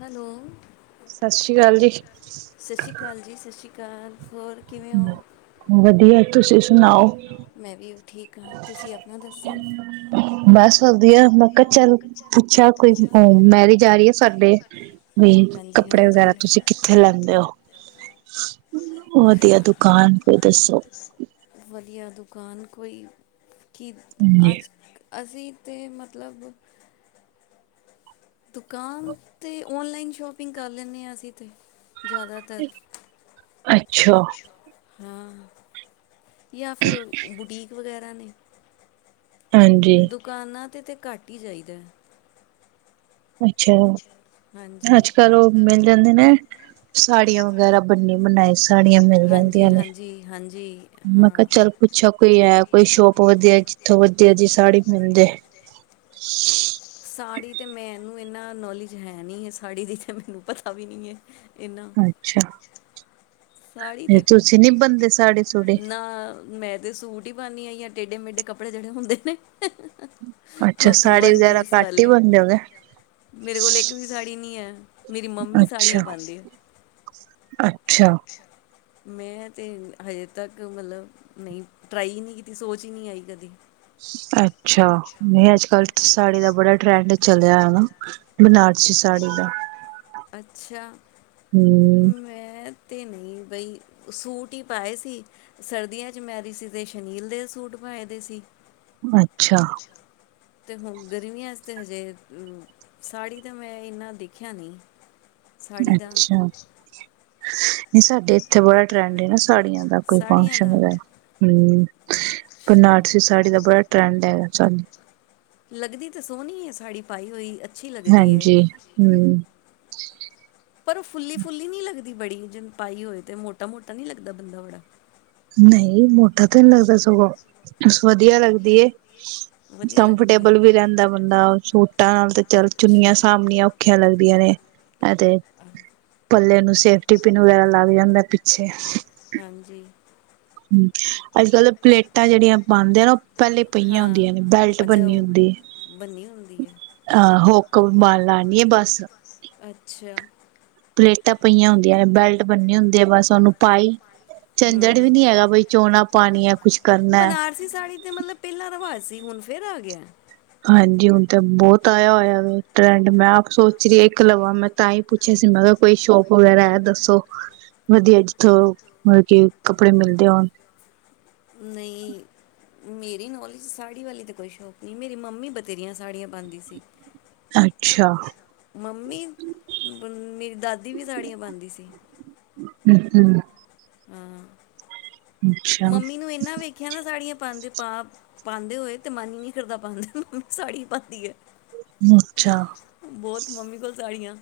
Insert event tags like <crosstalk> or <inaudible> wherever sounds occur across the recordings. Hello ਸਤਿ ਸ੍ਰੀ ਅਕਾਲ ਜੀ। ਕਾਲ ਹੋਰ ਕਿਵੇਂ ਓ ਵਧੀਆ ਤੁਸੀਂ ਸੁਣਾਓ? ਮੈਂ ਵੀ ਅਬ ਠੀਕ ਹਾਂ ਤੁਸੀਂ ਆਪਣਾ ਦੱਸੋ? ਬਸ ਵਧੀਆ ਆ ਮੈਂ ਕਿਹਾ ਚੱਲ ਪੁੱਛਾ ਕੋਈ ਮੈਰਿਜ ਆ ਰਹੀ ਆ ਸਾਡੇ ਵੀ ਹਾਂਜੀ ਕੱਪੜੇ ਹਾਂਜੀ ਵਗੈਰਾ ਤੁਸੀਂ ਕਿੱਥੇ ਲੈਂਦੇ ਓ ਵਧੀਆ ਦੁਕਾਨ ਕੋਈ ਦੱਸੋ ਵਧੀਆ ਦੁਕਾਨ ਕੋਈ ਕਿ ਹਾਂਜੀ ਅੱਜ ਅਸੀਂ ਅਤੇ ਮਤਲਬ ਦੁਕਾਨ ਤੇ ਓਨਲਾਈਨ ਸ਼ੋਪਿੰਗ ਕਰ ਲੈਂਨੇ ਆ ਅਸੀਂ ਤਾਂ ਜ਼ਿਆਦਾਤਰ ਅੱਛਾ। ਹਾਂ ਜਾਂ ਫਿਰ ਬੁਟੀਕ ਵਗੈਰਾ ਬਣੇ ਹਾਂਜੀ ਦੁਕਾਨਾਂ ਤੇ ਤੇ ਘੱਟ ਹੀ ਜਾਈਦੈ ਅੱਛਾ ਹਾਂਜੀ। ਅੱਜ ਕੱਲ ਉਹ ਮਿਲ ਜਾਂਦੇ ਨੇ ਸਾੜੀਆਂ ਵਗੈਰਾ ਬਣੀ ਬਣਾਈ ਸਾੜੀਆਂ ਮਿਲ ਹਾਂਜੀ, ਜਾਂਦੀਆਂ ਨੇ ਹਾਂਜੀ, ਹਾਂਜੀ ਮੈਂ ਕਿਹਾ ਹਾਂ। ਚੱਲ ਪੁੱਛਾ ਕੋਈ ਐ ਕੋਈ ਸ਼ੋਪ ਵਧੀਆ ਜਿੱਥੋਂ ਵਧੀਆ ਜੀ ਸਾੜੀ ਹੁੰਦੇ ਸਾੜੀ ਤੇ ਮੈਨੂੰ ਇੰਨਾ ਨੌਲੇਜ ਹੈ ਨੀ ਹੈ ਸਾੜੀ ਦੀ ਤਾਂ ਮੈਨੂੰ ਪਤਾ ਵੀ ਨੀ ਹੈ ਇੰਨਾ। ਅੱਛਾ ਸਾੜੀ ਤੇ ਤੁਸੀਂ ਨੀ ਬੰਦੇ ਸਾੜੀ ਸੁੜੀ? ਨਾ ਮੈਂ ਤੇ ਸੂਟ ਹੀ ਪਾਨੀ ਆ ਜਾ ਟੇਡੇ ਮੇਢੇ ਕਪੜੇ ਜਿਹੜੇ ਹੁੰਦੇ ਨੇ ਅੱਛਾ ਹੂੰ ਹੂੰ ਸਾੜੀ ਵਨ ਵਗੈਰਾ ਪੀਸ ਘੱਟ ਹੀ ਵਾਲੇ ਬਣਦੇ ਹੋਗੇ। ਮੇਰੇ ਕੋਲ ਇੱਕ ਵੀ ਸਾੜੀ ਨੀ ਹੈ ਮੇਰੀ ਮੰਮੀ ਅੱਛਾ, ਸਾੜੀਆਂ ਪਾਂਦੀ ਐ ਅੱਛਾ। ਮੈਂ ਤੇ ਹਜੇ ਤੱਕ ਮਤਲਬ ਨਹੀਂ ਟਰਾਈ ਨਹੀਂ ਕੀਤੀ ਸੋਚ ਹੀ ਨਹੀਂ ਆਈ ਕਦੀ ਅੱਛਾ ਨਹੀਂ ਅੱਜ ਕੱਲ ਸਾੜੀ ਦਾ ਬੜਾ ਟਰੈਂਡ ਚਲਿਆ ਹੈ ਨਾ ਬਨਾਰਸੀ ਸਾੜੀ ਦਾ ਅੱਛਾ ਹੂੰ, ਮੈਂ ਅਤੇ ਨਹੀਂ ਬਈ ਸੂਟ ਹੀ ਪਾਏ ਸੀ ਸਰਦੀਆਂ 'ਚ ਮੈਰੀਜਿਸ ਸੀ ਅਤੇ ਸ਼ਨੀਲ ਦੇ ਸੂਟ ਪਾਏ ਦੇ ਸੀ ਹਾਂ ਅੱਛਾ ਤੇ ਹੁਣ ਗਰਮੀਆਂ ' ਤੇ ਹਜੇ ਸਾੜੀ ਤਾਂ ਮੈਂ ਇਨਾ ਦੇਖਿਆ ਨਹੀਂ ਸਾੜੀ ਦਾ ਅੱਛਾ ਨਹੀਂ ਸਾਡੇ ਇੱਥੇ ਬੜਾ ਟਰੈਂਡ ਏ ਨਾ ਸਾੜੀਆਂ ਦਾ ਕੋਈ ਸਾੜੀਆਂ ਫੰਕਸ਼ਨ ਦਾ ਵਗੈਰਾ ਹਮ ਅੱਛਾ ਬਨਾਰਸੀ ਸਾੜੀ ਦਾ ਬੜਾ ਟਰੈਂਡ ਹੈਗਾ ਚੱਲ ਲੱਗਦੀ ਤੇ ਸੋਹਣੀ ਹੈ ਸਾੜੀ ਪਾਈ ਹੋਈ ਅੱਛੀ ਲੱਗਦੀ ਹੈ ਹਾਂਜੀ ਹਮ ਪਰ ਉਹ ਫੁੱਲੀ ਫੁੱਲੀ ਨਹੀਂ ਲੱਗਦੀ ਬੜੀ ਜਿਨ ਪਾਈ ਹੋਏ ਤੇ ਮੋਟਾ ਮੋਟਾ ਨਹੀਂ ਲੱਗਦਾ ਬੰਦਾ ਬੜਾ ਨਹੀਂ ਮੋਟਾ ਤੇ ਨਹੀਂ ਲੱਗਦਾ ਸਗੋਂ ਵਧੀਆ ਲੱਗਦੀ ਏ ਵਧੀਆ ਲੱਗਦੀ ਹੈ ਕੰਫਰਟੇਬਲ ਵੀ ਰਹਿੰਦਾ ਬੰਦਾ ਸੂਟਾਂ ਨਾਲ ਤੇ ਚੱਲ ਚੁੰਨੀਆਂ ਅੱਛਾ ਸਾਹਮਣੀਆਂ ਔਖੀਆਂ ਲੱਗਦੀਆਂ ਨੇ ਅਤੇ ਨੇ ਪੱਲੇ ਨੂੰ ਸੇਫਟੀ ਪਿੰਨ ਵਗੈਰਾ ਲੱਗ ਜਾਂਦਾ ਪਿ ਛੇ ਹਾਂਜੀ ਹਮ ਅੱਜ ਕੱਲ ਓ ਪਲੇਟਾਂ ਜਿਹੜੀਆਂ ਪਾਉਦੇ ਆ ਨਾ ਉਹ ਪਹਿਲੇ ਪਹੀਆਂ ਹੁੰਦੀਆਂ ਨੇ ਹਾਂ ਬੈਲਟ ਅੱਛਾ ਬਣਨੀ ਉਹ ਹੁੰਦੀ ਏ ਬੰਨੀ ਹੁੰਦੀ ਹੈ ਬੰਨੀ ਅਹ ਹੁਕ ਮਨ ਲਾਣੀ ਹੈ ਬਸ <unintelligible> ਅੱਛਾ ਪਲੇਟਾਂ ਪਈਆਂ ਹੁੰਦੀਆਂ ਨੇ ਬੈਲਟ ਬੰਨੇ ਹੁੰਦੇ ਆ ਬਸ ਉਹਨੂੰ ਪਾਈ ਜੰਜਟ ਵੀ ਨੀ ਹੈਗਾ ਬਈ ਚੋਣਾਂ ਪਾਣੀ ਹੈ ਬਨਾਰਸੀ ਸਾੜੀ ਤੇ ਮਤਲਬ ਪਹਿਲਾ ਰਿਵਾਜ਼ ਸੀ ਹੁਣ ਫੇਰ ਆ ਗਿਆ ਹਾਂਜੀ ਹੁਣ ਤੇ ਬਹੁਤ ਆਇਆ ਹੋਇਆ ਵ ਟਰੈਂਡ ਮੈਂ ਆਪ ਸੋਚ ਰਹੀ ਇੱਕ ਲਵਾ ਮੈਂ ਤਾਂ ਹੀ ਪੁੱਛਿਆ ਸੀ ਮੈਂ ਕਿਹਾ ਕੋਈ ਸ਼ੋਪ ਵਗੈਰਾ ਹੈ ਦੱਸੋ ਵਧੀਆ ਜਿੱਥੋਂ ਮਤਲਬ ਕੀ ਕੱਪੜੇ ਮਿਲਦੇ ਹੋਣ ਨਹੀਂ ਮੇਰੀ ਨੌਲੇਜਚ ਸਾੜੀ ਵਾਲੀ ਤਾਂ ਕੋਈ ਸ਼ੌਕ ਨਹੀਂ ਮੇਰੀ ਮੰਮੀ ਬਥੇਰੀਆਂ ਸਾੜੀਆਂ ਪਾਉਂਦੀ ਸੀ ਅੱਛਾ ਮੰਮੀ ਮੇਰੀ ਦਾਦੀ ਵੀ ਸਾੜੀਆਂ ਪਾਉਂਦੀ ਸੀ ਹਮ ਹਮ ਹਾ ਮੰਮੀ ਨੂੰ ਇਨਾ ਵੇਖਿਆ ਨਾ ਸਾੜੀਆਂ ਪਾਉਦੇ ਪਾ ਪਾਉਂਦੇ ਹੋਏ ਤੇ ਮਨ ਹੀ ਨਹੀਂ ਕਰਦਾ ਪਾਉਂਦਾ ਮੰਮੀ ਸਾੜੀ ਪਾਉਂਦੀ ਹੈ ਅੱਛਾ ਬਹੁਤ ਮੰਮੀ ਕੋਲ ਸਾੜੀਆਂ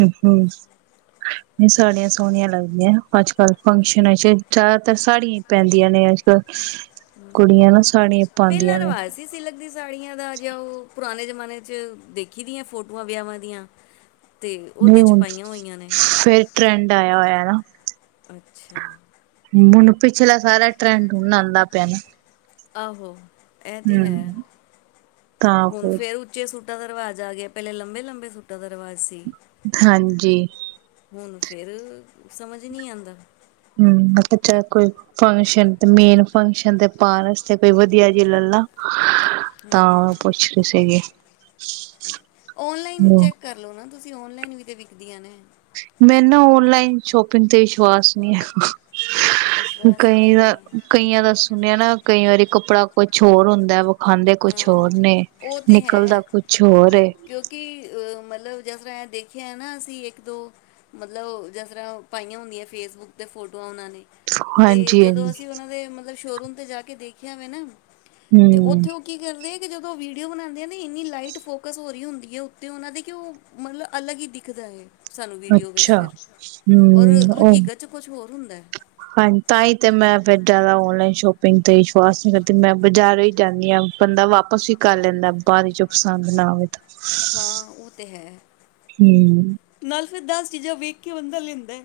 ਹਮ ਹਮ ਸਾੜੀਆਂ ਸੋਹਣੀਆਂ ਲੱਗਦੀਆਂ ਅੱਜ ਕੱਲ ਫੰਕਸ਼ਨਨਾਂ ਚ ਜ਼ਿਆਦਾਤਰ ਸਾੜੀਆਂ ਹੀ ਪੈਂਦੀਆਂ ਨੇ ਅੱਜ ਕੱਲ ਪਹਿਲਾ ਪਾਉਂਦੀਆਂ ਨੇ ਰਿਵਾਜ ਸੀ ਸਿਲਕ ਦੀ ਸਾੜੀਆਂ ਦਾ ਜੇ ਉਹ ਪੁਰਾਣੇ ਜਮ ਜ਼ਮਾਨੇ ਚ ਦੇਖੀ ਦੀਆਂ ਫੋਟੋਆਂ ਵਿਆਾਂ ਦੀਆਂ ਤੇ ਉਹਦੇ ਨਹੀਂ 'ਚ ਹੁਣ ਪਾਈਆਂ ਹੋਈਆਂ ਨੇ ਫੇਿਰ ਟਰੈਂਡ ਆਇਆ ਹੋਇਆ ਨਾ ਅੱਛਾ ਹੁਣ ਪਿਛਲਾ ਸਾਰਾ ਟਰੈਂਡ ਹਣ ਆਉਂਦਾ ਪਿਆ ਨਾ ਆਹੋ ਇਹ ਤੇ ਹੈ ਹੂੰ ਤਾਂ ਹੁਣ ਫਿਰ ਫੇਰ ਉੱਚੇ ਸੁੱ ਸੂਟਾਂ ਦਾ ਰਿਵਾਜ ਆ ਗਿਆ ਪਹਿਲੇ ਲੰਬੇ ਲੰਬੇ ਸੱਟਾਂ ਦਾ ਵਾ ਸੀ ਹਾਂਜੀ ਹੁਣ ਫੇਰ ਸਮਝ ਨਹੀਂੀ ਆਉਂਦਾ ਮੈਂ ਕਿਹਾ ਚਲ ਮੇਨ ਫੰਕਸ਼ਨ ਤੇ ਪਾਉਣ ਵਸਤੇ ਕੋਈ ਵਧੀਆ ਜੀ ਲੈ ਲਾ ਤਾਂ ਹੂੰ ਪੁੱਛ ਰੀ ਸੀਗੀ ਹਮ ਅਸੀਂ ਔਨਲਾਈਨ ਵੀ ਤੇ ਵਿਕਦੀਆਂ ਨੇ ਮੈਨੂੰ ਨਾ ਓਨਲਾਈਨ ਸ਼ੋਪਿੰਗ ਤੇ ਵਿਸ਼ਵਾਸ ਨਹੀਂ ਹੈ ਵਿਸ਼ਵਾਸ ਨਹੀਂ ਕਈ ਦਾ ਹੈਗਾ ਕਈਆਂ ਦਾ ਸੁਣਿਆ ਨਾ ਕਈ ਵਾਰੀ ਕੱਪੜਾ ਕੁਛ ਹੋਰ ਹੁੰਦਾ ਵਖਾਂਦੇ ਕੁਛ ਹੋਰ ਨੇ ਹਾਂ ਉਹ ਤੇ ਨਿਕਲਦਾ ਹੈ ਕੁਛ ਹੋਰ ਕਿਆ ਨਾ ਅਸੀਂ ਇੱਕ ਦੋ ਮਤਲਬ ਜਿਸ ਤਰ੍ਹਾਂ ਪਾਈਆਂ ਹੁੰਦੀਆਂ ਫੇਸਬੁੱਕ 'ਤੇ ਫੋਟੋਆਂ ਉਹਨਾਂ ਨੇ ਤੇ ਹਾਂਜੀ ਜਦੋਂ ਹਾਂਜੀ ਅਸੀਂ ਉਹਨਾਂ ਦੇ ਮਤਲਬ ਸ਼ੋਅਰੂਮ 'ਤੇ ਜਾ ਕੇ ਦੇਖਿਆ ਮੈਂ ਨਾ ਤੇ ਹੂੰ ਉੱਥੇ ਉਹ ਕੀ ਕਰਦੇ ਜਦੋਂ ਵੀਡੀਓ ਬਣਾਉਂਦੇ ਨੇ ਇੰਨੀ ਲਾਈਟ ਫੋਕਸ ਹੋ ਰਹੀ ਹੁੰਦੀ ਉੱਤੇ ਉਹਨਾਂ ਦੇ ਕਿ ਉਹ ਮਤਲਬ ਅਲੱਗ ਹੀ ਦਿਖਦਾ ਹੈ ਸਾਨੂੰ ਵੀਡੀਓ ਵਿੱਚ ਅੱਛਾ ਫਿਰ ਔਰ ਹੂੰ ਉਹ ਹਕੀਕਤ ਚ ਕੁਛ ਹੋਰ ਹੁੰਦਾ ਹਾਂਜੀ ਤਾਂ ਹੀ ਤੇ ਮੈਂ ਫੇਰ ਜ਼ਿਆਦਾ ਔਨਲਾਈਨ ਸ਼ੋਪਿੰਗ ਤੇ ਵਿਸ਼ਵਾਸ ਨਹੀਂ ਕਰਦੀ ਮੈਂ ਬਾਜ਼ਾਰੋਂ ਹੀ ਜਾਂਦੀ ਹਾਂ ਬੰਦਾ ਵਾਪਸ ਹੀ ਕਰ ਲੈਂਦਾ ਬਅਦ ਚੋਂ ਪਸੰਦ ਨਾ ਆਵੇ ਤਾਂ। ਹਾਂ ਉਹ ਤੇ ਹੈ ਹੂੰ ਫਿਰ ਦਸ ਚੀਜ਼ਾਂ ਵੇਖ ਕੇ ਬੰਦਾ ਲੈਂਦਾ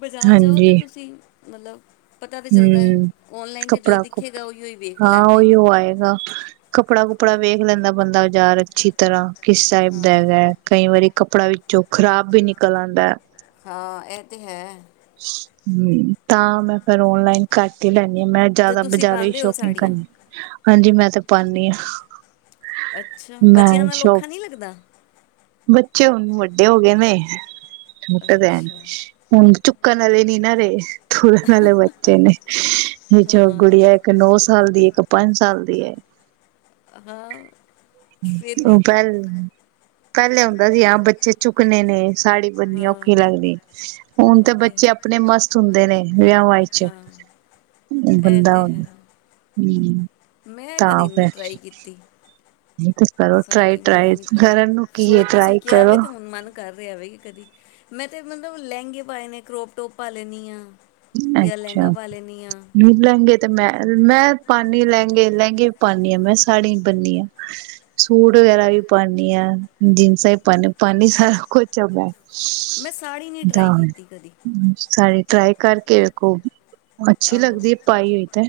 ਬਜ਼ਾਰ ਜਾਓ ਤੇ ਹਾਂਜੀ ਤੁਸੀਂ ਮਤਲਬ ਪਤਾ ਤੇ ਚੱਲਦਾ ਹੈ ਹੂੰ ਓਨਲਾਈਨ ਤੇ ਜੋ ਕੱਪੜਾ ਕੁ ਦਿਖੇਗਾ ਉਹੀਓ ਹੀ ਵੇਖ ਹਾਂ ਲੈਣਾ ਉਹੀਓ ਆਏਗਾ। ਕੱਪੜਾ ਵੇਖ ਲੈਂਦਾ ਬੰਦਾ ਬਾਜ਼ਾਰ ਅੱਛੀ ਤਰ੍ਹਾਂ ਕਿਸ ਟਾਈਪ ਦਾ ਹੈਗਾ ਹੈ ਕਈ ਵਾਰੀ ਕੱਪੜਾ ਵੀ ਜੋ ਖ਼ਰਾਬ ਵੀ ਨਿਕਲ ਆਂਦਾ ਐ। ਹਾਂ ਇਹ ਤੇ ਹੈ। ਹੂੰ, ਤਾਂ ਮੈਂ ਫੇਰ ਓਨਲਾਈਨ ਕਰਕੇ ਲੈਣੀ ਮੈਂ ਤੇ ਜਿਆਦਾ ਤੁਸੀਂ ਬਜ਼ਾਰੋ ਈ ਪਾਉਂਦੇ ਹੋ ਸ਼ੋਪਿੰਗ ਸਾੜੀਆਂ ਕਰਨੀ ਹਾਂਜੀ ਮੈਂ ਤੇ ਪਾਂਨੀ ਆਂ। ਅੱਛਾ ਬੱਚਿਆਂ ਨਾਲ ਔਖਾ ਨੀ ਲੱਗਦਾ। ਬੱਚੇ ਹੁਣ ਵੱਡੇ ਹੋ ਗਏ ਨੇ। ਟ ਦੇਣ ਅੱਛਾ ਹੁਣ ਚੁ ਕਨ ਰੇ ਨੀਨਰੇ ਤੁਰਨ ਆਲੇ ਬੱਚੇ ਨੇ ਇਹ ਜੋ ਹਾਂ ਗੁੜੀਆ ਇੱਕ ਨੌ ਸਾਲ ਦੀ ਇੱਕ ਪੰਜ ਸਾਲ ਦੀ ਐ। ਹਾਂ, ਫਿਰ ਵੀ ਉਹ ਪਹਿ ਪਹਿਲੇ ਆਉਂਦਾ ਸੀ ਆ ਬੱਚੇ ਚੁੱਕਣੇ ਨੇ ਸਾੜੀ ਬੰਨਨੀ ਹਾਂ ਔਖੀ ਲੱਗਦੀ ਹੁਣ ਉਹ ਤੇ ਹੈ। ਬੱਚੇ ਆਪਣੇ ਮਸਤ ਹੁੰਦੇ ਨੇ ਵਿਆਵਾਂ ਚ ਹਾਂ ਇਹ ਬੰਦਾ ਤੇ ਹੈ ਹੂੰ ਮੈਂ ਕਦੀ ਤਾਂ ਨਹੀਂ ਫਿਰ ਟਰਾਈ ਕੀਤੀ ਤੇ ਕਰੋ ਟਰਾਈ ਸਾੜੀ ਮੈਂ ਟਰਾਈ ਨੀ ਪਾਈ ਕਰਨ ਨੂੰ ਕੀ ਸੋ ਹੈ ਤੁਸੀਂ ਟਰਾਈ ਕਿਹਾ ਕਰੋ ਵੇ ਤੇ ਹੁਣ ਮਨ ਕਰ ਰਿਹਾ ਕਦੀ ਮੈਂ ਤਾਂ ਮਤਲਬ ਲਹਿੰਗੇ ਪਾਏ ਨੇ ਕਰੋਪ ਟੋਪ ਪਾ ਲੈਂਦੀ ਆਂ। ਅੱਛਾ ਨ ਲਹਿੰਗੇ ਤੇ ਮੈਂ ਮੈਂ ਪਾਨੀ ਲਹਿੰਗੇ ਲਹਿੰਗੇ ਵੀ ਪਾਨੀ ਆ ਮੈਂ ਸਾੜੀ ਬਣਨੀ ਹ ਸੂਟ ਵਗੈਰਾ ਵੀ ਪਾਨੀ ਹਾਂ ਜੀਨਸਾਂ ਵੀ ਪਾਨੀ ਸਾਰਾ ਕੁਛ ਮੈਂ ਮੈਂ ਸਾੜੀ ਨੀ ਤਾਂ ਟਰਾਈ ਕੀਤੀ ਕਦੀ ਸਾੜੀ ਟਰਾਈ ਕਰਕੇ ਵੇਖੋ ਅੱਛੀ ਆਹੋ ਲੱਗਦੀ ਐ ਪਾਈ ਹੋਈ ਤਾਂ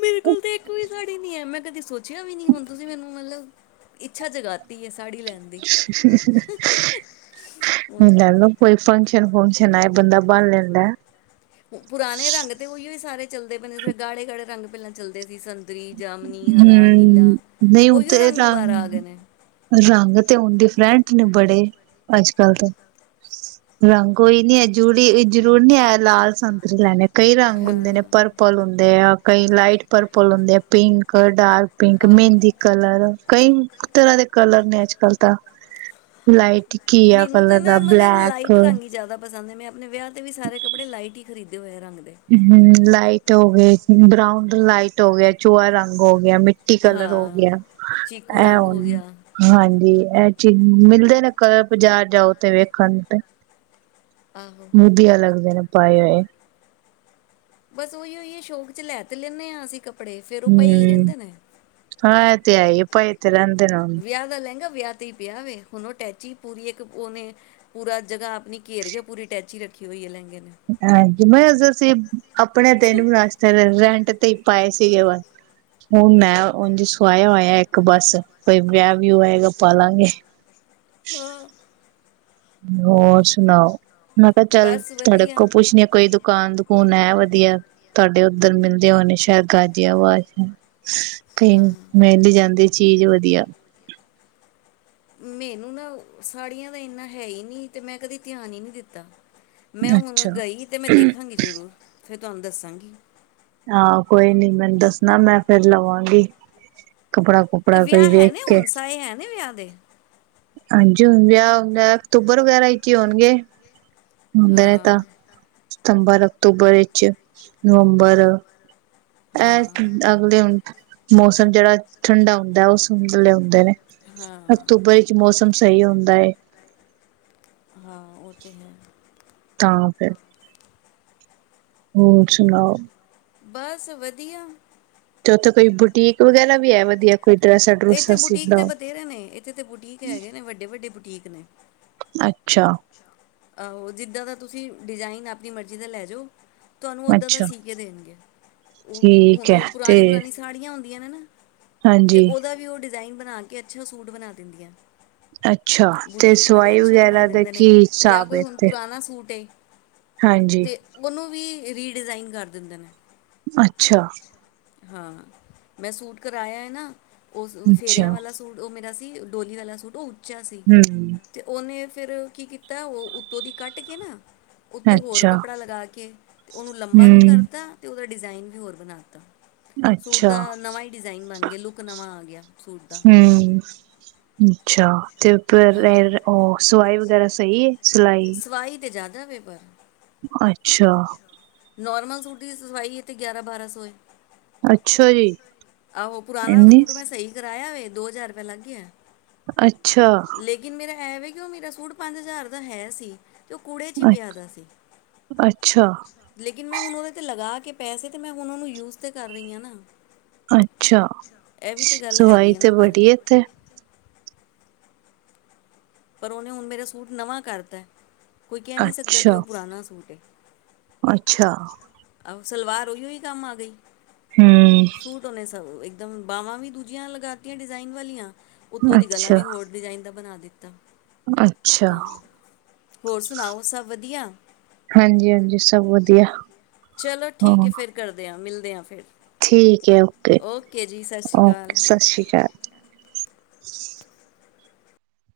ਮੇਰੇ ਕੋਲ ਤੇ ਇੱਕ ਵੀ ਸਾੜੀ ਨੀ ਹੈ ਮੈਂ ਕਦੀ ਸੋ ਚਿਆ ਵੀ ਨਹੀਂ ਹੁਣ ਤੁਸੀਂ ਮੈਨੂੰ ਮਤਲਬ ਇੱਛਾ ਜਗਾ ਦਿਤੀ ਐ। ਹੁਣ ਲੈ ਲਓ ਕੋਈ ਫੰਕਸ਼ਨ ਫੁਕਸ਼ ਹਨਾ ਇਹ ਬੰਦਾ ਬੰਨ ਲੈਂਦਾ। ਪੁਰਾਣੇ ਰੰਗ ਤੇ ਉਹੀਓ ਸਾਰੇ ਚੱਲਦੇ ਪੈਂਦੇ ਗਾੜੇ-ਗਾੜੇ ਰੰਗ ਪਹਿਲਾਂ ਚੱਲਦੇ ਸੀ, ਸਨ ਹੂੰ, ਨਹੀਂ ਉਹੀਓ ਤੇ ਰੰਗ ਦੁਬਾਰਾ ਆ ਗਏ ਨੇ ਰੰਗ-ਰੰਗ ਤੇ ਹੁਣ ਡਿਫਰੈਂਟ ਨੇ ਬੜੇ ਅੱਜ- ਕੱਲ ਦੇ ਰੰਗ ਈ ਨੀ ਹੈ ਜੂੜੀ ਜਰੂਰ ਨੀ ਹੈ ਲਾਲ, ਸੰਤਰੀ ਲੈਣੇ ਕਈ ਰੰਗ ਹੁੰਦੇ ਨੇ ਪਰਪਲ ਹੁੰਦੇ ਆ। ਕਈ ਲਾਈਟ ਪਰਪਲ ਹੁੰਦੇ ਆ ਪਿੰਕ, ਘ ਡਾਰਕ, ਪਿੰਕ ਮਹਿੰਦੀ ਕਲਰ, ਕਈ ਤਰ੍ਹਾਂ ਦੇ ਕਲਰ ਨੇ ਅੱਜ ਕੱਲ ਤਾਂ ਹਾਂ ਲਾਈਟ ਘੀਆ ਮੈਨੂੰ ਤੇ ਕਲਰ ਨਾ ਦਾ ਮਤਲਬ ਬਲੈਕ ਲਾਈਟ ਹੂੰ ਰੰਗ ਹੀ ਜਿਆਦਾ ਪਸੰਦ ਹੈ ਮੈਂ, ਆਪਣੇ ਵਿਆਹ ਤੇ ਵੀ ਸਾਰੇ ਕਲਰ ਲਾਈਟ ਹੀ ਖਰੀਦੇ ਹੋਨੇ ਆ। ਰੰਗ ਦੇ ਹੂੰ, ਲਾਈਟ ਹੋਵੇ। ਬਰਾਊਨ ਲਾਈਟ ਹੋ ਗਿਆ ਚੂਆ ਰਫ ਹੋ ਗਿਆ ਮਿੱ ਟੀ ਕਲਰ ਹੋ ਹਾਂ ਗਿਆ ਚੀਕੂ ਐ ਰੰਗ ਹੋ ਹੁਣ ਗਿਆ ਹਾਂਜੀ, ਇਹ ਚੀਜ਼ ਮਿਲਦੇ ਨੇ ਕ ਬਾਜ਼ਾਰ ਜਾਓ ਤੇ ਵੇਖਣ ਤੇ, ਆਹੋ ਵਧੀਆ ਲੱਗਦੇ ਨੇ, ਪਾਏ ਹੋਏ, ਬਸ ਉਹੀ ਉਹੀ ਏ ਸ਼ੋਕ ਚ ਲੈ ਤੇ ਲੈਂਦੇ ਹਾਂ ਅਸੀਂ ਕ ਕੱਪੜੇ ਫੇਰ ਉਹ ਪਈ ਹੂੰ ਰਹਿੰਦੇ ਨੇ ਹਾਂ ਇਹ ਤੇ ਹੈ ਹੀ ਪਏ ਤੇ ਰਹਿੰਦੇ ਨੇ ਹੁਣ ਵਿਆਹ ਦਾ ਲਹਿੰਗਾ ਵਿਆਹ ਤੇ ਹੀ ਪਿਆ ਵ ਹੁਣ ਉਹ ਟੈਚੀ ਪੂਰੀ ਉਹਨੇ ਪੂਰਾ ਜਗ੍ਹਾ ਆਪਣੀ ਘੇਰ ਗਿਆ ਪੂਰੀ ਅਟੈਚੀ ਰੱਖੀ ਹੋਈ ਹੈ ਲਹਿੰਗੇ ਨੇ ਹਾਂਜੀ ਮੈਂ ਅਸੀਂ ਆਪਣੇ ਦਿਨ ਵੀ ਰਸਤੇ ਰੈਂਟ ਤੇ ਹੀ ਪਾਏ ਸੀਗੇ ਵ ਹੁਣ ਮੈਂ ਸੁਆਇਆ ਹੋਇਆ ਇੱਕ ਬੱਸ ਕੋਈ ਵਿਆਹ ਵਿਹ ਆਏਗਾ ਪਾਲਾਂਗੇ। ਹੂੰ, ਹੋਰ ਸੁਣਾਓ? ਮੈਂ ਕਿਹਾ ਚੱਲ ਬਸ ਤੁਹਾਡੇ ਵਧੀਆ ਕੋਲ ਪੁੱਛਣੀ ਕੋਈ ਦੁ ਦੁਕਾਨ-ਦੁਕਾਨ ਹੈ ਵਧੀਆ ਤੁਹਾਡੇ ਉੱਧਰ ਮਿਲਦੇ ਹੋਏ ਨੇ ਸ਼ਾਇਦ ਗਾਜੀਵਾਜ਼ ਕਈ ਹਾਂ ਮੇਲੀ ਜਾਂਦੀ। ਚੀਜ਼ ਵਧੀਆ, ਮੈਨੂੰ ਨਾ ਸਾੜੀਆਂ ਦਾ ਇੰਨਾ ਹੈ ਹੀ ਨਹੀਂ ਤੇ ਮੈਂ ਕਦੇ ਧਿਆਨ ਹੀ ਨਹੀਂ ਦਿੱਤਾ। ਮੈਂ ਹੁਣ ਅੱਛਾ। ਗਈ ਸੀ ਤੇ ਮੈਂ ਦੇਖਾਂਗੀ ਜ਼ਰੂਰ, ਫਿਰ ਤੁਹਾਨੂੰ ਦੱਸਾਂਗੀ। ਆਹੋ ਕੋਈ ਨੀ ਮੈਨੂੰ ਦੱਸਣਾ ਮੈਂ ਫੇਰ ਲਵਾਂਗੀ। ਕੱਪੜਾ ਤੇ ਕੁਪੜਾ ਕੋਈ ਵਿਆਹ ਹੈ ਵੇਖ ਨੇ ਕੇ। ਹੁਣ ਸਾਏ ਹੈ ਨੇ ਵਿਆਹ ਦੇ। ਜੌ ਹ ਵਿਆਹ ਹੁੰਦਾ ਅਕਤੂਬਰ ਵਗੈਰਾ ਚ ਹੀ ਆਉਦਾ। ਹੁੰਦੇ ਨੇ ਹਾਂ। ਤਾਂ। ਸਤੰਬਰ, ਅਕਤੂਬਰ ਚ ਨਵੰਬਰ। ਐ ਹਾਂ। ਅਗਲੇ ਹੁਣ ਮੌਸਮ ਜਿਹੜਾ ਠੰਡਾ ਹੁੰਦਾ ਉਹ ਸੁੰਦਲੇ ਹੁੰਦੇ ਨੇ। ਹਿਸਾਬ ਹਾਂ। ਅਕਤੂਬਰ ਵਿੱਚ ਮੌਸਮ ਸਹੀ ਹੁੰਦਾ ਹੈ। ਹਾਂ, ਉਹ ਤਾਂ ਹੈ। ਤਾਂ ਫਿਰ। ਹੋਰ ਸੁਣਾਓ। ਬਸ ਵਧੀਆ। ਤੇ ਉੱਥੇ ਕੋਈ ਬੁਟੀਕ ਵਗੈਰਾ ਵੀ ਹੈ। ਵਧੀਆ ਕੋਈ ਡਰੈਸਾਂ ਇੱਥੇ ਡਰੂਸਾਂ ਬੁਟੀਕ ਸਿੰਦਾ ਤੇ ਹੋ ਬਥੇਰੇ ਨੇ ਇੱਥੇ ਤੇ ਬੁਟੀਕ ਹੈਗੇ ਨੇ ਵੱਡੇ-ਵੱਡੇ ਬੁਟੀਕ ਨੇ। ਅੱਛਾ। ਆਹੋ ਜਿੱਦਾਂ ਦਾ ਤੁਸੀਂ ਡਿਜ਼ਾਇਨ ਆਪਣੀ ਮਰਜ਼ੀ ਦਾ ਲੈ ਜੌ ਤੁਹਾਨੂੰ ਓਦਾਂ ਦਾ ਅੱਛਾ ਸੀ ਕੇ ਦੇਣਗੇ ਉਹ ਠੀਕ ਹੁਣ ਹੈ ਉਹ ਤੇ ਪੁਰਾਣੀ ਪੁਰਾਣੀ ਸਾੜੀਆਂ <inaudible> ਤੇ ਹਾਂਜੀ। ਉਹਦਾ ਵੀ ਉਹ ਡੀ ਜਇਨ ਬਣਾ ਕੇ ਅੱਛਾ ਸੂਟ ਬਣਾ ਦਿੰਦੀਆਂ। ਅੱਛਾ ਤੇ ਬੁਟੀਕ ਵਾਲੇ ਸਵਾਈ ਅੱਛਾ ਬਣਾ ਵਗੈਰਾ ਦਾ ਦਿੰਦੇ ਨੇ ਕੀ ਜਾਂ ਹਿਸਾਬ ਕੋਈ ਹੈ ਹੁਣ ਇਥੇ ਪੁਰਾਣਾ ਸੂਟ ਏ। ਹਾਂਜੀ ਤੇ ਉਹਨੂੰ ਵੀ ਰੀ ਡਿਜ਼ਾਈਨ ਕਰ ਦਿੰਦੇ ਨੇ। ਅੱਛਾ। ਹਾਂ, ਮੈਂ ਸੂਟ ਕਰਾਇਆ ਹੈ ਨਾ ਉਹ ਅੱਛਾ ਫੇਰਿਆਂ ਵਾਲਾ ਸੂਟ ਉਹ ਮੇਰਾ ਡੋਲੀ ਵਾਲਾ ਸੂਟ ਉਹ ਉੱਚਾ ਸੀ ਹਮ ਤੇ ਉਹਨੇ ਫੇਰ ਕੀ ਕੀਤਾ ਤਾਂ ਉਹ ਉੱਤੋਂ ਦੀ ਕੱਟ ਕੇ ਨਾ ਉੱਤੇ ਹੋਰ ਅੱਛਾ ਕੱਪੜਾ ਲਗਾ ਕੇ ਤੇ ਉਹਨੂੰ ਲੰਬਾ ਵੀ ਹਮ ਕਰਦਾ ਤੇ ਉਹਦਾ ਡਿਜ਼ਾਇਨ ਵੀ ਹੋਰ ਬਣਾਤਾ। ਸੂਟ ਅੱਛਾ ਦਾ ਨਵਾਂ ਹੀ ਡਿਜ਼ਾਇਨ ਬਣ ਗਿਆ ਲੁੱਕ ਨਵਾਂ ਆ ਗਿਆ ਸੂਟ ਦਾ। ਹਮ ਅੱਛਾ। ਤੇ ਉਹ ਹਾਂ ਫੇਰ ਉਹ ਸਵਾਈ ਵਗੈਰਾ ਸਹੀ ਏ। ਸਵਾਈ ਤੇ ਜ਼ਿਆਦਾ ਲਵੇਗਾ ਅੱਛਾ ਨੋਰਮਲ ਸੂਟ ਦੀ ਸਵਾਈ ਹੈ ਅਤੇ ਗਿਆਰਾਂ ਬਾਰਾਂ ਸੌ ਏ ਅੱਛਾ ਜੀ ਆਹੋ ਪੁਰਾਣਾ ਇਨੀ ਸੂਟ ਮੈਂ ਸਹੀ ਕਰਾਇਆ ਵੇ ਦੋ ਹਜ਼ਾਰ ਰੁਪਇਆ ਲੱਗ ਗਿਆ ਅੱਛਾ ਐਵੇ ਕਿਓਂ ਉਹ ਮੇਰਾ ਸੂਟ ਪੰਜ ਹਜ਼ਾਰ ਦਾ ਹੈ ਸੀ ਤੇ ਉਹ ਕੂੜੇ 'ਚ ਹੀ ਪਿਆ ਅ- ਦਾ ਸੀ ਅੱਛਾ। ਲੇਕਿਨ ਮੈਂ ਹੁਣ ਉਹਦੇ ਤੇ ਲਗਾ ਕੇ ਪੈਸੇ ਤੇ ਮੈਂ ਉਹ ਨੂੰ ਯੂਜ ਤੇ ਕਰ ਰਹੀ ਹਾਂ। ਨਾ ਅੱਛਾ! ਇਹ ਵੀ ਤੇ ਗੱਲ ਸਵਾਈ ਹੈਗੀ ਹੈ ਤੇ ਨਾ ਪਰ ਵੱਡੀ ਇੱਥੇ ਪਰ ਉਹਨੇ ਹੁਣ ਮੇਰਾ ਸੂਟ ਨਵਾਂ ਕਰਤਾ। ਕੋਈ ਕਹਿ ਨੀ ਸਕਦਾ ਅੱਛਾ ਕਿ ਉਹ ਪੁਰਾਣਾ ਸੂਟ ਹੈ। ਅੱਛਾ। ਆ ਸਲਵਾਰ ਉਹੀਓ ਹੀ ਕੰਮ ਆ ਗਈ। ਹਮ ਸੂਟ ਹੋਣੇ। ਸਭ ਮ ਬਾਾਹਵਾਂ ਵੀ ਦੂਜੀਆਂ ਲਗਾਤੀਆਂ ਡਿਜ਼ਾਇਨ ਵਾਲੀਆਂ ਉੱਤੋਂ ਦੀ ਗਲਾ ਅੱਛਾ ਵੀ ਹੋਰ ਡਿਜ਼ਾਇਨ ਦਾ ਬਣਾ <unintelligible> ਅੱਛਾ ਹੋਰ ਸੁਣਾਓ। ਸਭ ਵਧੀਆ, ਹਾਂਜੀ ਹਾਂਜੀ ਸਭ ਵਧੀਆ ਚਲੋ ਠੀਕ ਹਾਂ ਹੈ। ਫੇਰ ਕਰਦੇ ਆ ਮਿਲ ਦੇ ਆ ਫਿਰ ਠੀਕ ਹੈ ਓਕੇ, ਜੀ ਸਤਿ ਸ਼੍ਰੀ ਓਕੇ ਅਕਾਲ ਸਤਿ ਸ਼੍ਰੀ ਅਕਾਲ। <inaudible>